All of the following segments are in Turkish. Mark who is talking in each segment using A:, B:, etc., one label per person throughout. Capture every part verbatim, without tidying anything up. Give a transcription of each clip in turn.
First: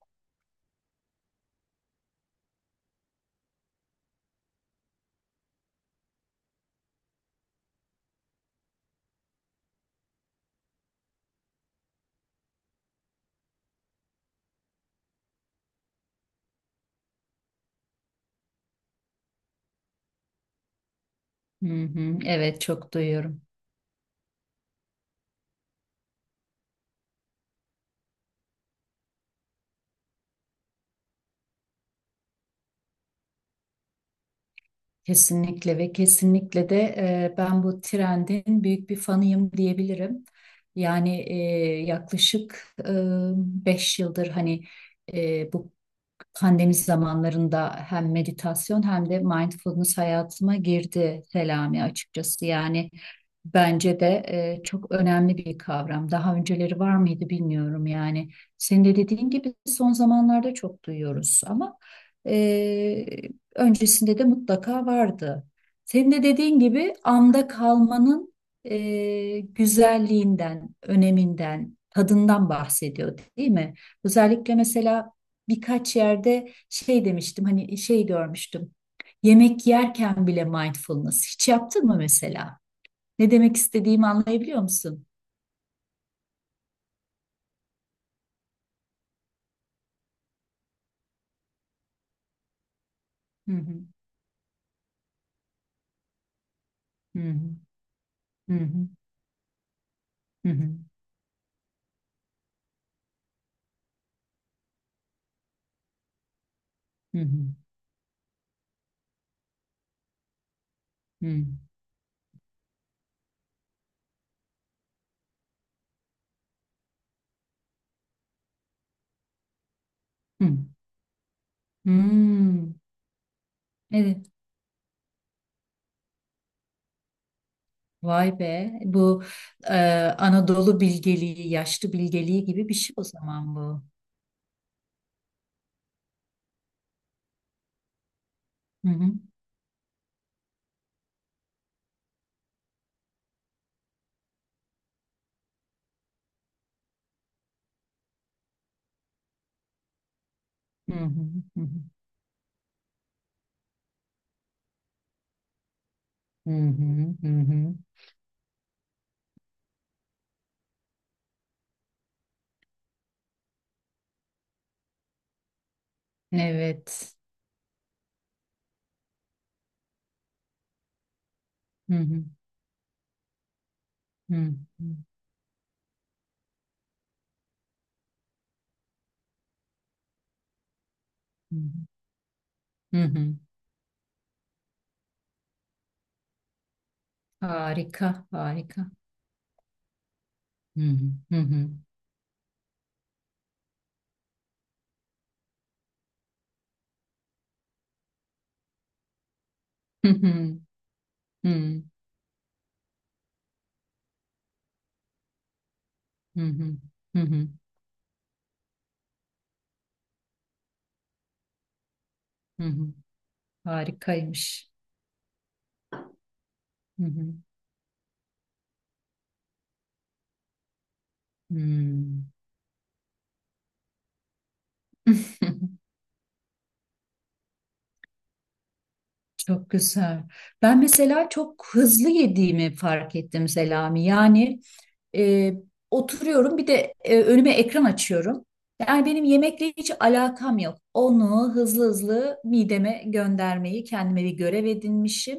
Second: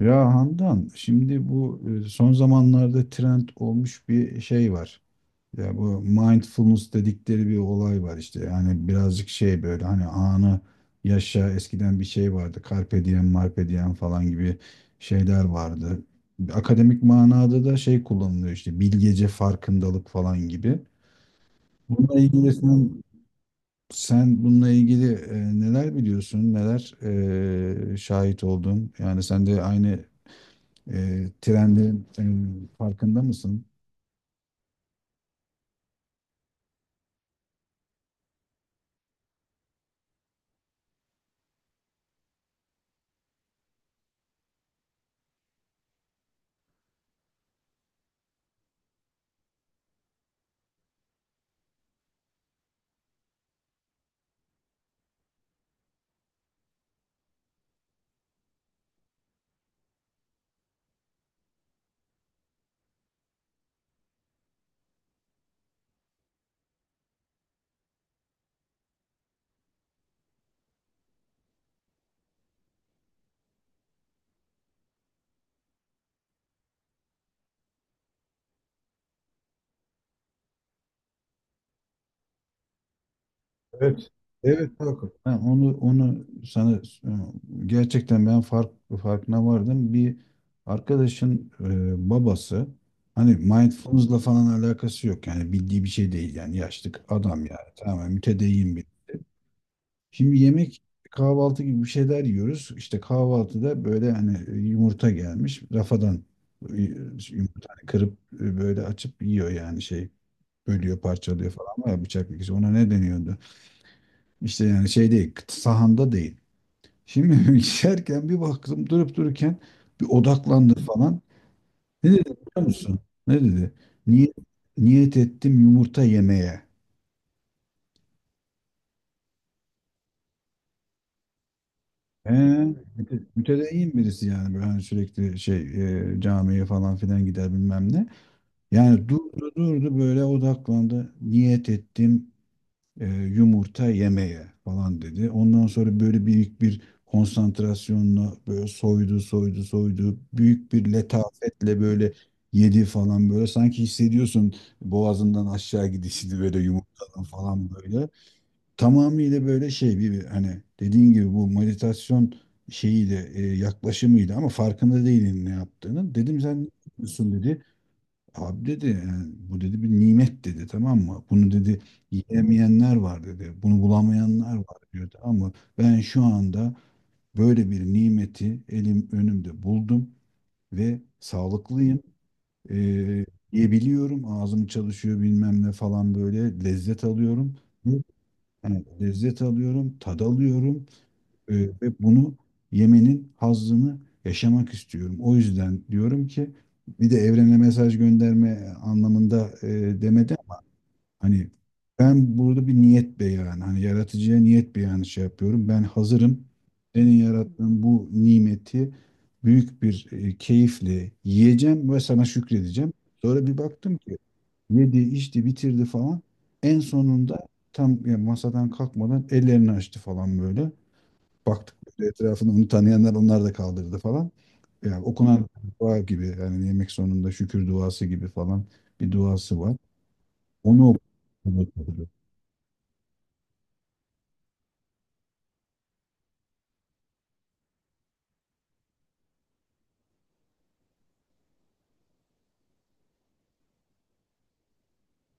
A: Ya Handan, şimdi bu e, son zamanlarda trend olmuş bir şey var. Ya bu mindfulness dedikleri bir olay var işte. Yani birazcık şey böyle hani anı yaşa, eskiden bir şey vardı. Carpe diem, marpe diem falan gibi şeyler vardı. Akademik manada da şey kullanılıyor işte, bilgece farkındalık falan gibi.
B: Hı hı,
A: Bununla ilgili
B: evet çok
A: sen,
B: duyuyorum.
A: sen bununla ilgili e, neler biliyorsun, neler e, şahit oldun? Yani sen de aynı e, trendin e, farkında mısın?
B: Kesinlikle ve kesinlikle de e, ben bu trendin büyük bir fanıyım diyebilirim. Yani e, yaklaşık e, beş yıldır hani e, bu pandemi zamanlarında hem meditasyon hem de mindfulness hayatıma girdi Selami açıkçası. Yani bence de e, çok önemli bir kavram. Daha önceleri var mıydı bilmiyorum yani. Senin de dediğin gibi son zamanlarda çok duyuyoruz ama e, öncesinde de mutlaka vardı. Senin de dediğin gibi anda kalmanın e, güzelliğinden, öneminden, tadından bahsediyor değil mi? Özellikle mesela birkaç yerde şey demiştim hani şey görmüştüm. Yemek yerken bile mindfulness. Hiç yaptın mı mesela? Ne demek istediğimi
A: Evet.
B: anlayabiliyor
A: Evet
B: musun?
A: Hakan. Ben onu onu sana e, gerçekten ben fark farkına vardım. Bir arkadaşın e, babası, hani
B: Hı hı.
A: mindfulness'la falan alakası yok. Yani bildiği bir şey değil yani, yaşlı
B: Hı hı.
A: adam yani, tamamen mütedeyyin bir. Şimdi
B: Hı hı. Hı hı.
A: yemek, kahvaltı gibi bir şeyler yiyoruz. İşte kahvaltıda böyle, hani yumurta gelmiş rafadan e,
B: Hı hı.
A: yumurta, hani kırıp e, böyle açıp yiyor yani şey, bölüyor,
B: Hı hı.
A: parçalıyor falan, var ya bıçak dikişi. Ona ne deniyordu? İşte yani şey değil, sahanda değil. Şimdi geçerken bir baktım, durup dururken bir
B: Hı.
A: odaklandı falan. Ne dedi biliyor
B: Hmm.
A: musun? Ne dedi?
B: Evet.
A: Niyet, niyet ettim yumurta yemeye.
B: Vay be. Bu e, Anadolu bilgeliği, yaşlı
A: He,
B: bilgeliği gibi bir şey o
A: müte-
B: zaman bu.
A: mütedeyyin birisi yani, böyle hani sürekli şey e, camiye falan filan gider bilmem ne.
B: Hı
A: Yani
B: hı.
A: durdu durdu böyle odaklandı. Niyet ettim e, yumurta yemeye falan dedi. Ondan sonra böyle büyük bir konsantrasyonla böyle soydu soydu soydu. Büyük bir
B: Hı hı. Hı hı.
A: letafetle böyle yedi falan böyle. Sanki hissediyorsun boğazından aşağı gidişini
B: Hı
A: böyle,
B: hı.
A: yumurtadan
B: Hı
A: falan
B: hı.
A: böyle. Tamamıyla böyle şey, bir bir hani dediğin gibi bu meditasyon şeyiyle e, yaklaşımıyla, ama farkında değilin ne yaptığını. Dedim, "Sen ne
B: Evet.
A: yapıyorsun?" dedi. Abi dedi, yani bu dedi bir nimet dedi, tamam mı? Bunu dedi
B: Hı hı.
A: yiyemeyenler var dedi. Bunu
B: Hı
A: bulamayanlar var
B: hı.
A: diyordu. Ama ben şu anda böyle bir nimeti elim önümde buldum ve
B: Hı hı.
A: sağlıklıyım.
B: Hı
A: Ee,
B: hı.
A: Yiyebiliyorum. Ağzım çalışıyor bilmem ne falan, böyle lezzet alıyorum.
B: Harika,
A: Evet,
B: harika.
A: lezzet alıyorum, tad
B: Hı
A: alıyorum.
B: hı, hı
A: Ee,
B: hı,
A: Ve bunu yemenin hazzını yaşamak istiyorum. O yüzden diyorum ki, bir de evrene mesaj gönderme anlamında e,
B: hı
A: demedi
B: hı,
A: ama hani,
B: hı hı,
A: ben burada bir niyet beyanı, hani yaratıcıya niyet beyanı şey yapıyorum. Ben
B: hı
A: hazırım.
B: hı,
A: Senin
B: hı hı,
A: yarattığın bu nimeti büyük bir e, keyifle yiyeceğim ve sana
B: hı hı.
A: şükredeceğim. Sonra bir baktım ki
B: Harikaymış.
A: yedi, içti, bitirdi falan. En
B: Hı hı,
A: sonunda, tam yani masadan kalkmadan ellerini açtı falan böyle. Baktık böyle
B: hı.
A: etrafında, onu tanıyanlar, onlar da kaldırdı falan. Yani okunan dua gibi, yani yemek sonunda şükür duası gibi falan bir duası
B: Çok
A: var.
B: güzel. Ben
A: Onu
B: mesela çok hızlı
A: okudum.
B: yediğimi fark ettim Selami. Yani E, oturuyorum bir de e, önüme ekran açıyorum. Yani benim yemekle hiç alakam yok. Onu hızlı hızlı mideme göndermeyi kendime bir görev edinmişim.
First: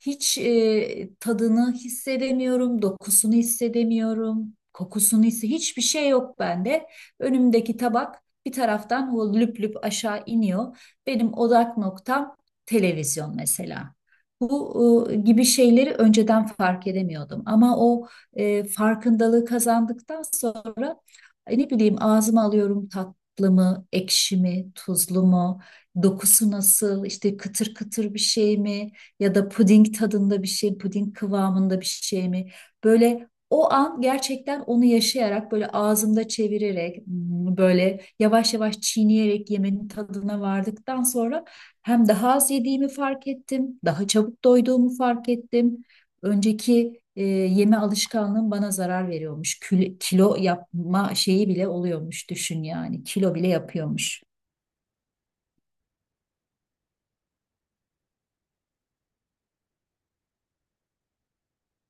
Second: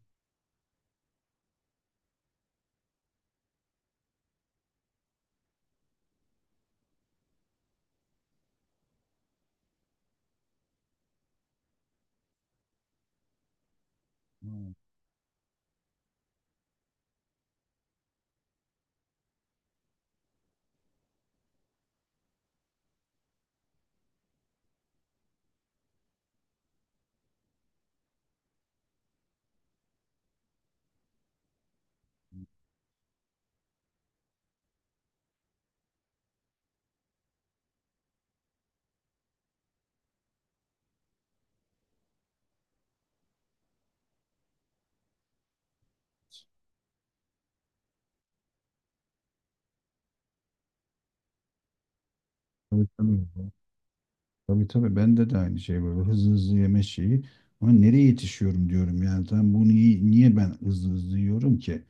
B: Hiç e, tadını hissedemiyorum, dokusunu hissedemiyorum, kokusunu hisse hiçbir şey yok bende. Önümdeki tabak bir taraftan o lüp lüp aşağı iniyor. Benim odak noktam televizyon mesela. Bu e, gibi şeyleri önceden fark edemiyordum ama o e, farkındalığı kazandıktan sonra e, ne bileyim ağzıma alıyorum tatlı mı, ekşi mi, tuzlu mu, dokusu nasıl, işte kıtır kıtır bir şey mi ya da puding tadında bir şey, puding kıvamında bir şey mi? Böyle o an gerçekten onu yaşayarak böyle ağzımda çevirerek hmm, böyle yavaş yavaş çiğneyerek yemenin tadına vardıktan sonra hem daha az yediğimi fark ettim, daha çabuk doyduğumu fark ettim. Önceki e, yeme alışkanlığım bana zarar veriyormuş. Kül- kilo yapma şeyi bile oluyormuş düşün
A: Tabii,
B: yani.
A: tabii.
B: Kilo bile yapıyormuş.
A: Tabii, tabii, bende de aynı şey, böyle hızlı hızlı yeme şeyi. Ama nereye yetişiyorum diyorum yani. Tam bunu, niye, niye ben hızlı hızlı yiyorum ki?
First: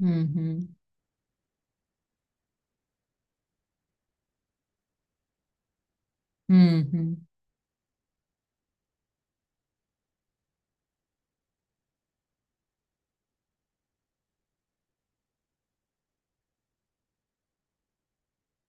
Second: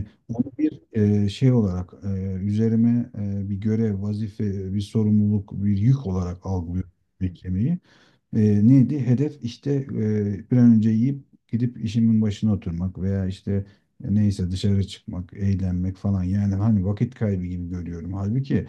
B: Hı
A: onu
B: hı.
A: bir e, şey olarak, e, üzerime e, bir görev, vazife, bir sorumluluk, bir yük olarak
B: Hı
A: algılıyorum,
B: hı.
A: yemek yemeyi. E, neydi? Hedef işte e, bir an önce yiyip gidip işimin başına oturmak, veya işte e, neyse dışarı çıkmak, eğlenmek falan. Yani hani vakit kaybı gibi görüyorum. Halbuki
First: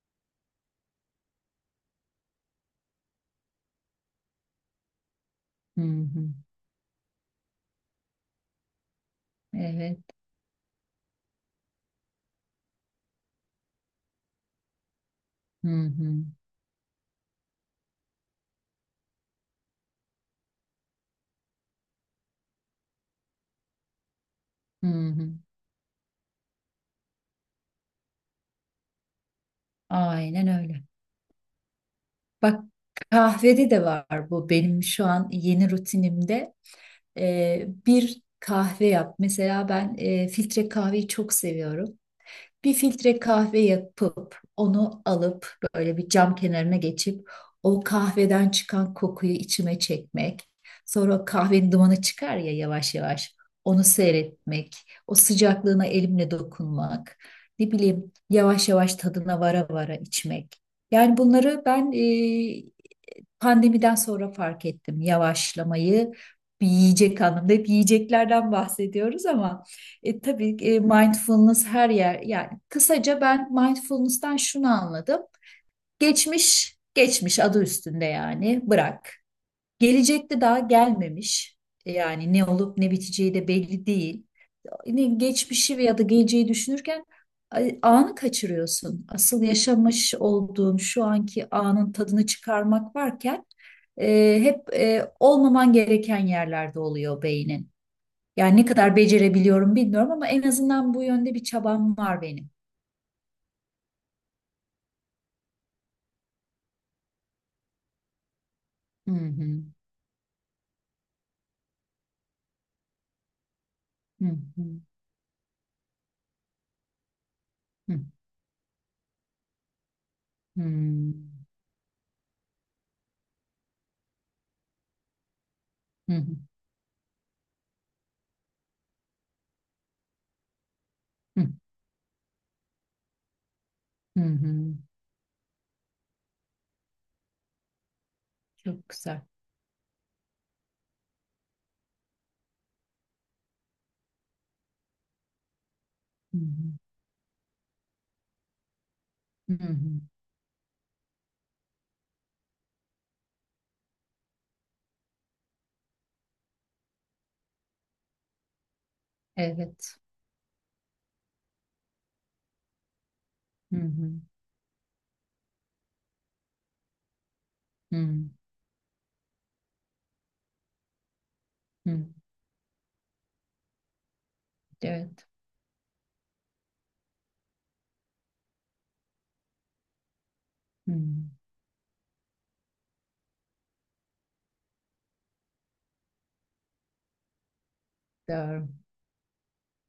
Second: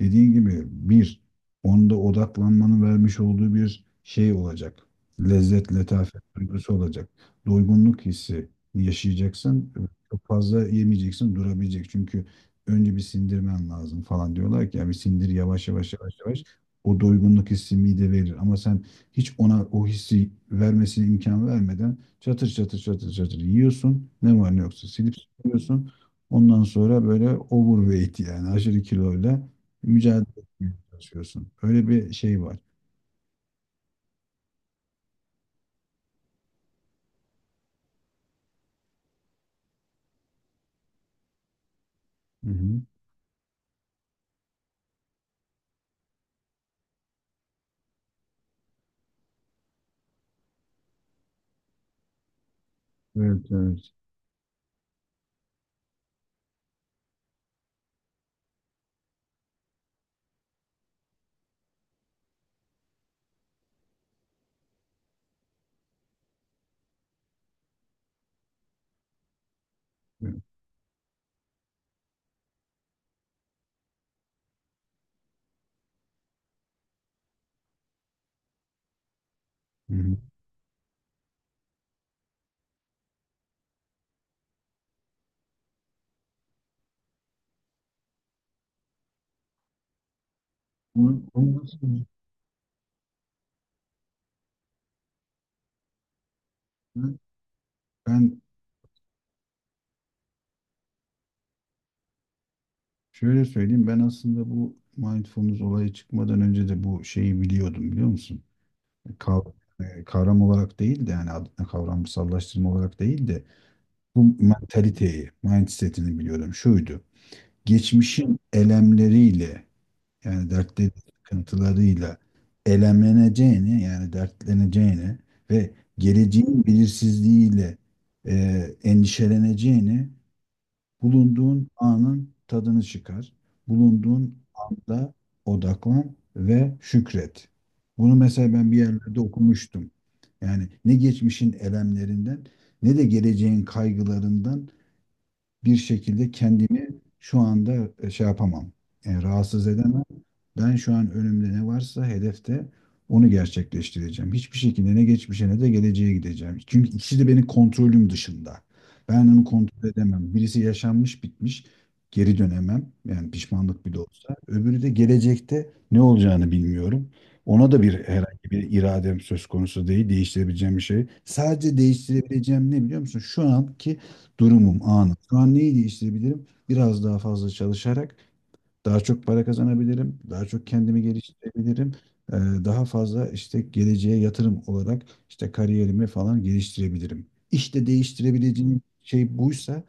A: dediğin gibi bir, onda odaklanmanın vermiş olduğu bir şey olacak. Lezzet,
B: Hı
A: letafet
B: hı.
A: duygusu olacak. Doygunluk hissi yaşayacaksın.
B: Evet.
A: Çok fazla yemeyeceksin, durabilecek. Çünkü önce bir sindirmen lazım falan diyorlar ki, ya bir sindir yavaş
B: Hı
A: yavaş
B: hı.
A: yavaş yavaş. O doygunluk hissi mide verir, ama sen hiç ona o hissi vermesine imkan vermeden çatır çatır çatır çatır yiyorsun. Ne var ne
B: Hı
A: yoksa silip
B: hı.
A: yiyorsun. Ondan sonra böyle overweight, yani aşırı kiloyla mücadele
B: Aynen
A: etmeye
B: öyle.
A: çalışıyorsun. Öyle bir şey var.
B: Bak kahvede de var bu benim şu an yeni rutinimde. E, bir kahve yap. Mesela ben e, filtre kahveyi çok seviyorum.
A: Hı
B: Bir
A: hı.
B: filtre kahve yapıp onu alıp böyle bir cam kenarına geçip o kahveden çıkan kokuyu içime çekmek. Sonra o kahvenin dumanı çıkar ya yavaş yavaş.
A: Evet,
B: Onu
A: evet.
B: seyretmek, o sıcaklığına elimle dokunmak, ne bileyim yavaş yavaş tadına vara vara içmek. Yani bunları ben e, pandemiden sonra fark ettim yavaşlamayı. Bir yiyecek anlamında hep yiyeceklerden bahsediyoruz ama e,
A: Evet.
B: tabii e, mindfulness her yer yani kısaca ben mindfulness'tan şunu anladım. Geçmiş geçmiş adı üstünde yani bırak.
A: Hı hı.
B: Gelecekte daha gelmemiş. e, Yani ne olup ne biteceği de belli değil, ne geçmişi veya da geleceği düşünürken ay- anı kaçırıyorsun. Asıl yaşamış olduğun şu
A: Onu,
B: anki
A: onu nasıl,
B: anın tadını çıkarmak varken e, hep e, olmaman gereken yerlerde oluyor beynin.
A: ben
B: Yani ne kadar becerebiliyorum bilmiyorum ama en azından bu yönde bir çabam var benim.
A: şöyle söyleyeyim, ben aslında bu mindfulness olayı çıkmadan önce de bu şeyi biliyordum, biliyor musun?
B: Hı
A: Kav-
B: hı,
A: e, Kavram olarak değil de, yani adına kavramsallaştırma olarak değil de,
B: hı
A: bu
B: hı,
A: mentaliteyi, mindset'ini biliyordum. Şuydu.
B: hı hı,
A: Geçmişin elemleriyle, yani dertleri, sıkıntılarıyla elemleneceğini, yani dertleneceğini, ve
B: hı hı,
A: geleceğin belirsizliğiyle e, endişeleneceğini;
B: hı
A: bulunduğun anın tadını çıkar.
B: hı,
A: Bulunduğun
B: hı.
A: anda odaklan ve şükret. Bunu mesela ben bir
B: Çok
A: yerlerde
B: güzel.
A: okumuştum. Yani ne geçmişin elemlerinden, ne de geleceğin kaygılarından bir şekilde
B: Hı hı,
A: kendimi şu anda e, şey yapamam. E,
B: hı
A: rahatsız
B: hı.
A: edemem. Ben şu an önümde ne varsa hedefte, onu gerçekleştireceğim. Hiçbir şekilde ne geçmişe ne de geleceğe gideceğim. Çünkü ikisi de benim kontrolüm dışında. Ben onu kontrol
B: Evet.
A: edemem. Birisi yaşanmış bitmiş, geri dönemem. Yani
B: Hı
A: pişmanlık bile
B: hı,
A: olsa. Öbürü de, gelecekte ne olacağını bilmiyorum. Ona da bir,
B: hı
A: herhangi bir iradem söz konusu değil. Değiştirebileceğim bir şey. Sadece
B: hı.
A: değiştirebileceğim ne biliyor musun? Şu anki durumum, anım.
B: Evet.
A: Şu an neyi değiştirebilirim? Biraz daha fazla çalışarak daha çok para kazanabilirim, daha çok
B: Hı.
A: kendimi geliştirebilirim, e, daha fazla işte geleceğe yatırım olarak, işte kariyerimi falan geliştirebilirim. İşte
B: Doğru.
A: değiştirebileceğim şey buysa,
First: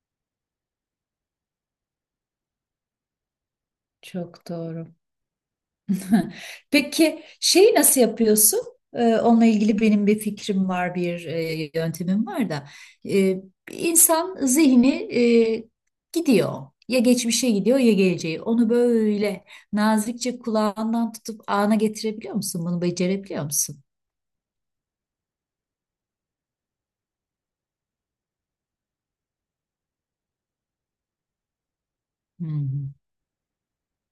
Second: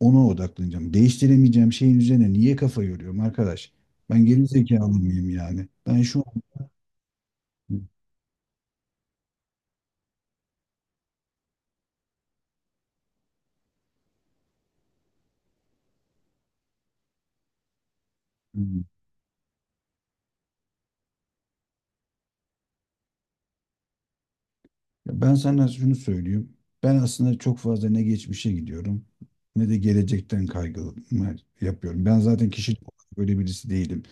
A: ona odaklanacağım. Değiştiremeyeceğim şeyin üzerine niye kafa yoruyorum arkadaş? Ben geri
B: Çok doğru.
A: zekalı mıyım yani? Ben şu
B: Peki şeyi nasıl yapıyorsun? Ee, onunla ilgili benim bir fikrim var, bir e, yöntemim var da. Ee, insan zihni e, gidiyor. Ya geçmişe gidiyor ya geleceğe. Onu
A: an
B: böyle nazikçe kulağından tutup ana getirebiliyor musun? Bunu becerebiliyor musun?
A: Ya, ben sana şunu söyleyeyim. Ben aslında çok fazla ne geçmişe gidiyorum, ne de gelecekten kaygı yapıyorum. Ben
B: Hı
A: zaten kişilik
B: hı,
A: olarak böyle birisi değilim.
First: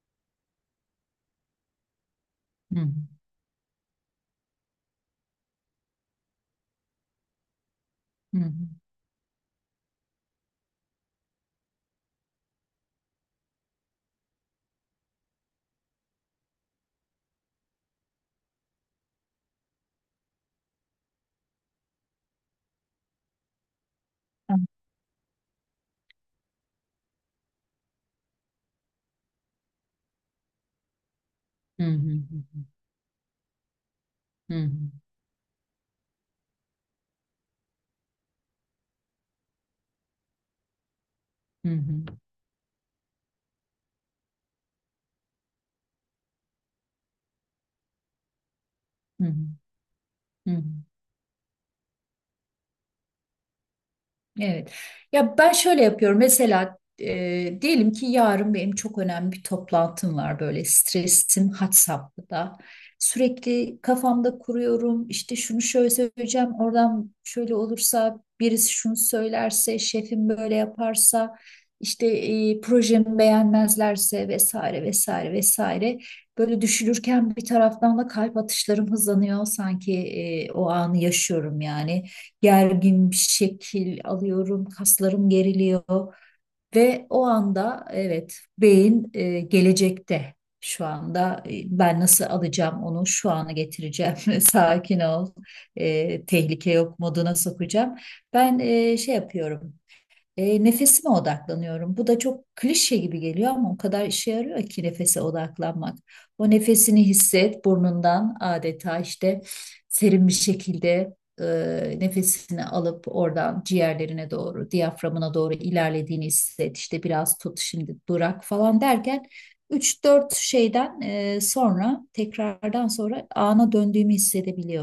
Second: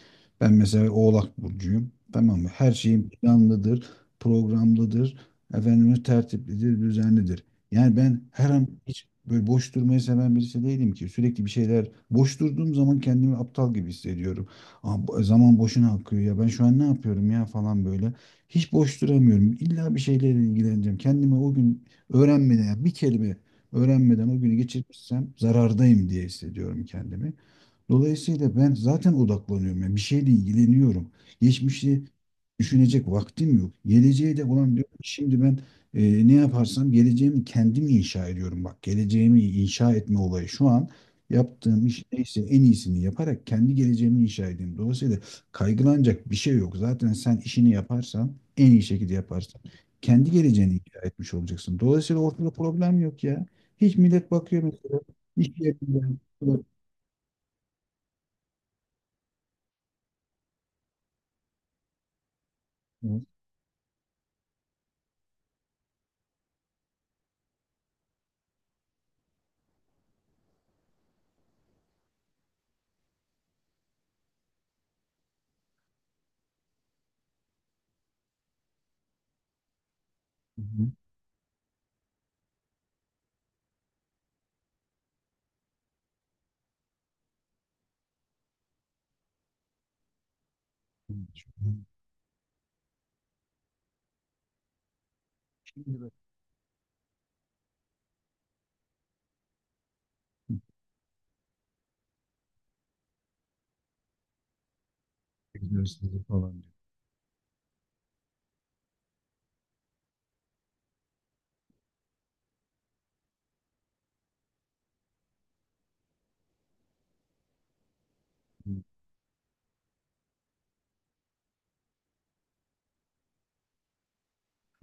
A: Ben mesela Oğlak burcuyum. Tamam mı? Her
B: hı
A: şeyim planlıdır, programlıdır, efendime tertiplidir, düzenlidir. Yani ben
B: hı,
A: her an, hiç böyle boş durmayı seven birisi değilim ki. Sürekli bir şeyler, boş durduğum zaman kendimi aptal gibi hissediyorum. Aa, bu- zaman boşuna akıyor ya, ben şu an ne yapıyorum ya, falan böyle. Hiç boş duramıyorum. İlla bir şeylerle ilgileneceğim. Kendime o gün öğrenmeden, ya bir kelime öğrenmeden o günü geçirmişsem, zarardayım diye hissediyorum kendimi. Dolayısıyla ben zaten odaklanıyorum. Yani bir şeyle ilgileniyorum.
B: hı
A: Geçmişi
B: hı,
A: düşünecek vaktim yok. Geleceğe de
B: hı hı, hı hı,
A: olan, diyorum ki şimdi ben e, ne yaparsam geleceğimi kendim inşa ediyorum. Bak, geleceğimi inşa etme olayı, şu an
B: hı
A: yaptığım iş
B: hı,
A: neyse en iyisini yaparak kendi geleceğimi inşa edeyim. Dolayısıyla kaygılanacak bir şey yok. Zaten sen işini yaparsan, en iyi şekilde
B: hı hı,
A: yaparsan, kendi
B: hı hı.
A: geleceğini inşa etmiş olacaksın. Dolayısıyla ortada problem yok ya. Hiç, millet bakıyor
B: Evet.
A: mesela
B: Ya
A: iş
B: ben şöyle
A: yerinden.
B: yapıyorum. Mesela e, diyelim ki yarın benim çok önemli bir toplantım var. Böyle stresim had safhada.
A: Hı
B: Sürekli kafamda kuruyorum. İşte şunu şöyle söyleyeceğim. Oradan şöyle olursa birisi şunu söylerse, şefim böyle yaparsa, işte e, projemi beğenmezlerse vesaire vesaire vesaire. Böyle düşünürken bir taraftan da kalp atışlarım hızlanıyor. Sanki e, o
A: hı.
B: anı yaşıyorum yani gergin bir şekil alıyorum, kaslarım geriliyor ve o anda evet beyin e, gelecekte şu anda e, ben nasıl alacağım onu şu ana getireceğim sakin ol,
A: Şimdi böyle
B: e, tehlike yok moduna sokacağım. Ben e, şey yapıyorum. E, nefesime odaklanıyorum. Bu da çok klişe gibi geliyor ama o kadar işe yarıyor ki nefese odaklanmak.
A: egzersizleri
B: O
A: falan diyor.
B: nefesini hisset burnundan adeta işte serin bir şekilde, e, nefesini alıp oradan ciğerlerine doğru, diyaframına doğru ilerlediğini hisset. İşte biraz tut şimdi durak falan derken üç dört şeyden e, sonra tekrardan sonra ana döndüğümü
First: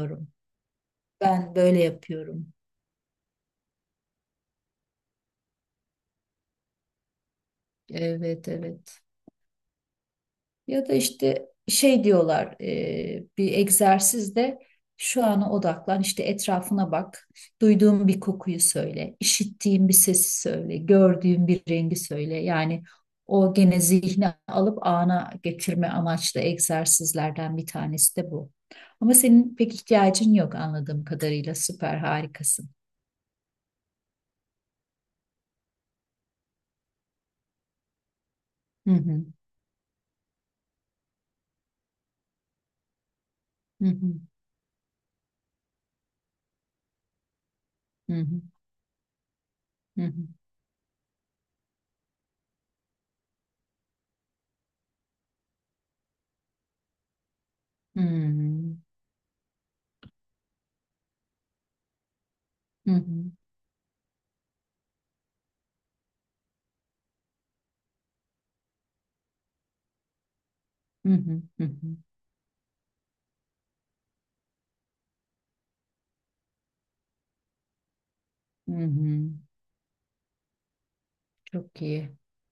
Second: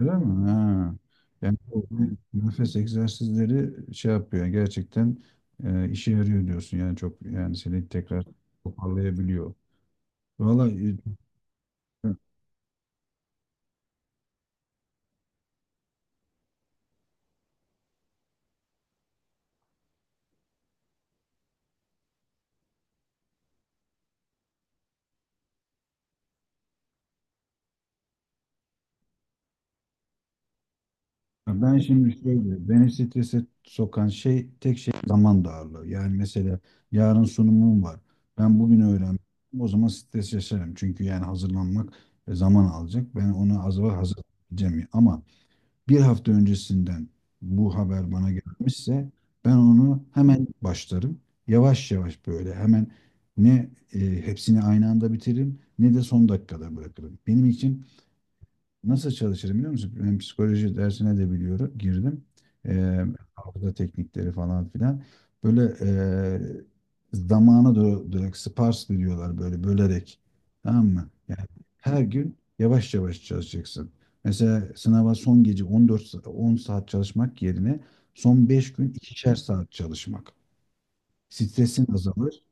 A: Öyle mi? Ha.
B: Ben
A: Yani
B: böyle
A: o
B: yapıyorum.
A: nefes egzersizleri şey yapıyor. Gerçekten e, işe yarıyor diyorsun. Yani çok, yani seni tekrar
B: Evet, evet.
A: toparlayabiliyor.
B: Ya da
A: Vallahi.
B: işte şey
A: e,
B: diyorlar, e, bir egzersizde şu ana odaklan işte, etrafına bak. Duyduğun bir kokuyu söyle, işittiğin bir sesi söyle, gördüğün bir rengi söyle. Yani o gene zihni alıp ana getirme amaçlı egzersizlerden bir tanesi de bu. Ama senin pek ihtiyacın yok anladığım kadarıyla.
A: Ben
B: Süper,
A: şimdi şöyle,
B: harikasın.
A: beni strese sokan şey, tek şey zaman darlığı. Yani mesela, yarın sunumum var. Ben bugün
B: Hı
A: öğrendim.
B: hı.
A: O zaman stres yaşarım. Çünkü yani hazırlanmak e, zaman alacak. Ben ona az
B: Hı
A: var,
B: hı.
A: hazırlayacağım. Ama bir hafta öncesinden bu haber
B: Hı
A: bana
B: hı.
A: gelmişse, ben
B: Hı
A: onu
B: hı.
A: hemen başlarım. Yavaş yavaş böyle, hemen ne e, hepsini aynı anda bitiririm, ne de son dakikada bırakırım. Benim için Nasıl çalışırım biliyor musun? Ben psikoloji dersine de biliyorum, girdim.
B: Hı hı. Hı
A: Ee,
B: hı.
A: Hafıza teknikleri falan filan. Böyle e, zamanı do- direkt sparsely diyorlar, böyle bölerek. Tamam mı?
B: Hı hı.
A: Yani her gün yavaş yavaş çalışacaksın. Mesela sınava son gece on dört sa- on saat çalışmak yerine, son beş
B: Hı
A: gün
B: hı.
A: ikişer saat çalışmak.
B: Çok
A: Stresin
B: iyi.
A: azalır,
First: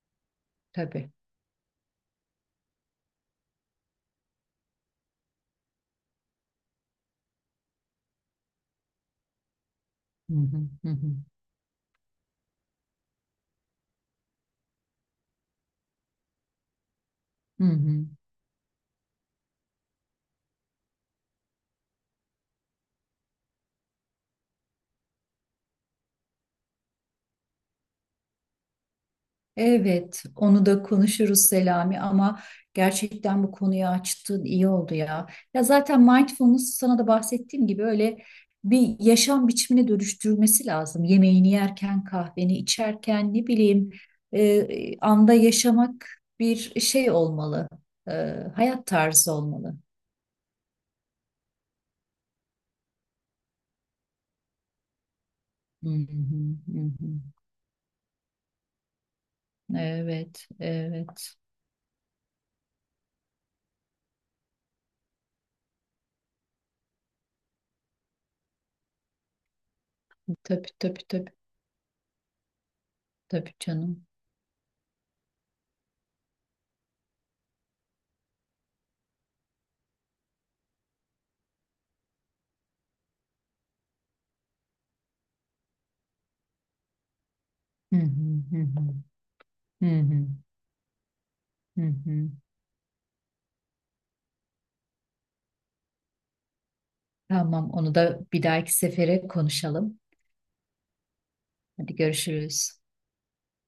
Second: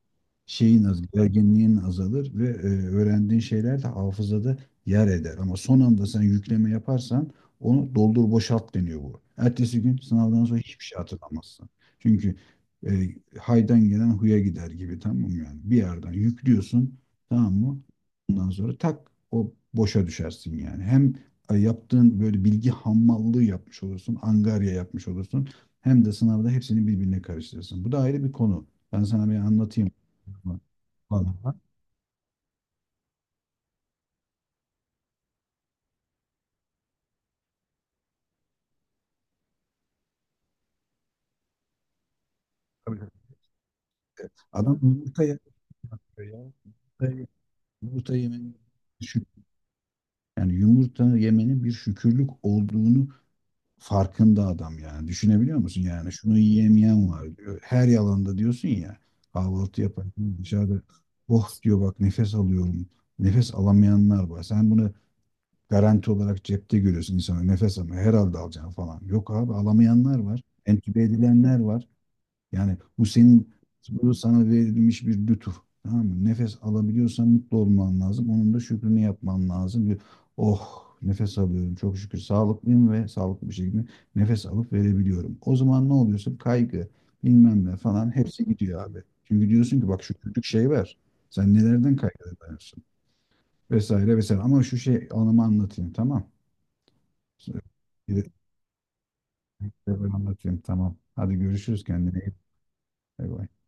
A: şeyin az,
B: Tabii.
A: gerginliğin azalır, ve e, öğrendiğin şeyler de hafızada yer eder. Ama son anda sen yükleme yaparsan, onu doldur boşalt deniyor bu. Ertesi gün
B: Hı
A: sınavdan sonra
B: hı,
A: hiçbir
B: hı
A: şey
B: hı,
A: hatırlamazsın. Çünkü e, haydan gelen huya gider gibi, tamam mı yani? Bir yerden yüklüyorsun, tamam
B: hı
A: mı?
B: hı.
A: Ondan sonra tak, o boşa düşersin yani. Hem e, yaptığın böyle bilgi hamallığı yapmış olursun, angarya yapmış olursun. Hem de sınavda hepsini birbirine karıştırırsın. Bu da ayrı bir konu. Ben sana bir anlatayım.
B: Evet, onu da konuşuruz
A: Vallahi.
B: Selami ama gerçekten bu konuyu açtın iyi oldu ya. Ya zaten mindfulness sana da bahsettiğim gibi öyle bir yaşam biçimine dönüştürülmesi lazım. Yemeğini yerken, kahveni
A: Tabii, tabii.
B: içerken ne bileyim
A: Evet. Adam
B: e,
A: yumurta
B: anda
A: ye-
B: yaşamak
A: ya
B: bir şey
A: yumurta,
B: olmalı. E,
A: yumurta yemenin
B: hayat
A: şük-
B: tarzı olmalı.
A: yani yumurta yemenin bir şükürlük olduğunu farkında adam yani. Düşünebiliyor musun?
B: Hı
A: Yani şunu
B: hı, hı hı.
A: yiyemeyen var diyor. Her yalanda diyorsun ya, kahvaltı yaparken
B: Evet,
A: dışarıda,
B: evet.
A: "Oh," diyor, "bak nefes alıyorum." Nefes alamayanlar var. Sen bunu garanti olarak cepte görüyorsun, insana nefes ama herhalde alacaksın falan. Yok abi, alamayanlar var.
B: Tabii
A: Entübe
B: tabii tabii
A: edilenler var. Yani bu senin
B: tabii canım.
A: bu sana verilmiş bir lütuf. Tamam mı? Nefes alabiliyorsan mutlu olman lazım. Onun da şükrünü yapman lazım. Bir, oh nefes alıyorum çok şükür, sağlıklıyım ve sağlıklı bir şekilde nefes alıp verebiliyorum. O zaman ne oluyorsun? Kaygı bilmem ne
B: Hı
A: falan,
B: hı,
A: hepsi
B: hı
A: gidiyor
B: hı.
A: abi. Çünkü diyorsun
B: Hı
A: ki, bak şu
B: hı,
A: küçük şey var. Sen
B: hı
A: nelerden
B: hı.
A: kaygılanıyorsun? Vesaire vesaire. Ama şu şey anımı anlatayım, tamam.
B: Tamam, onu da
A: Bir-
B: bir dahaki sefere
A: bir
B: konuşalım.
A: bir anlatayım, tamam. Hadi görüşürüz,
B: Hadi
A: kendine iyi bak.
B: görüşürüz.
A: Bay bay.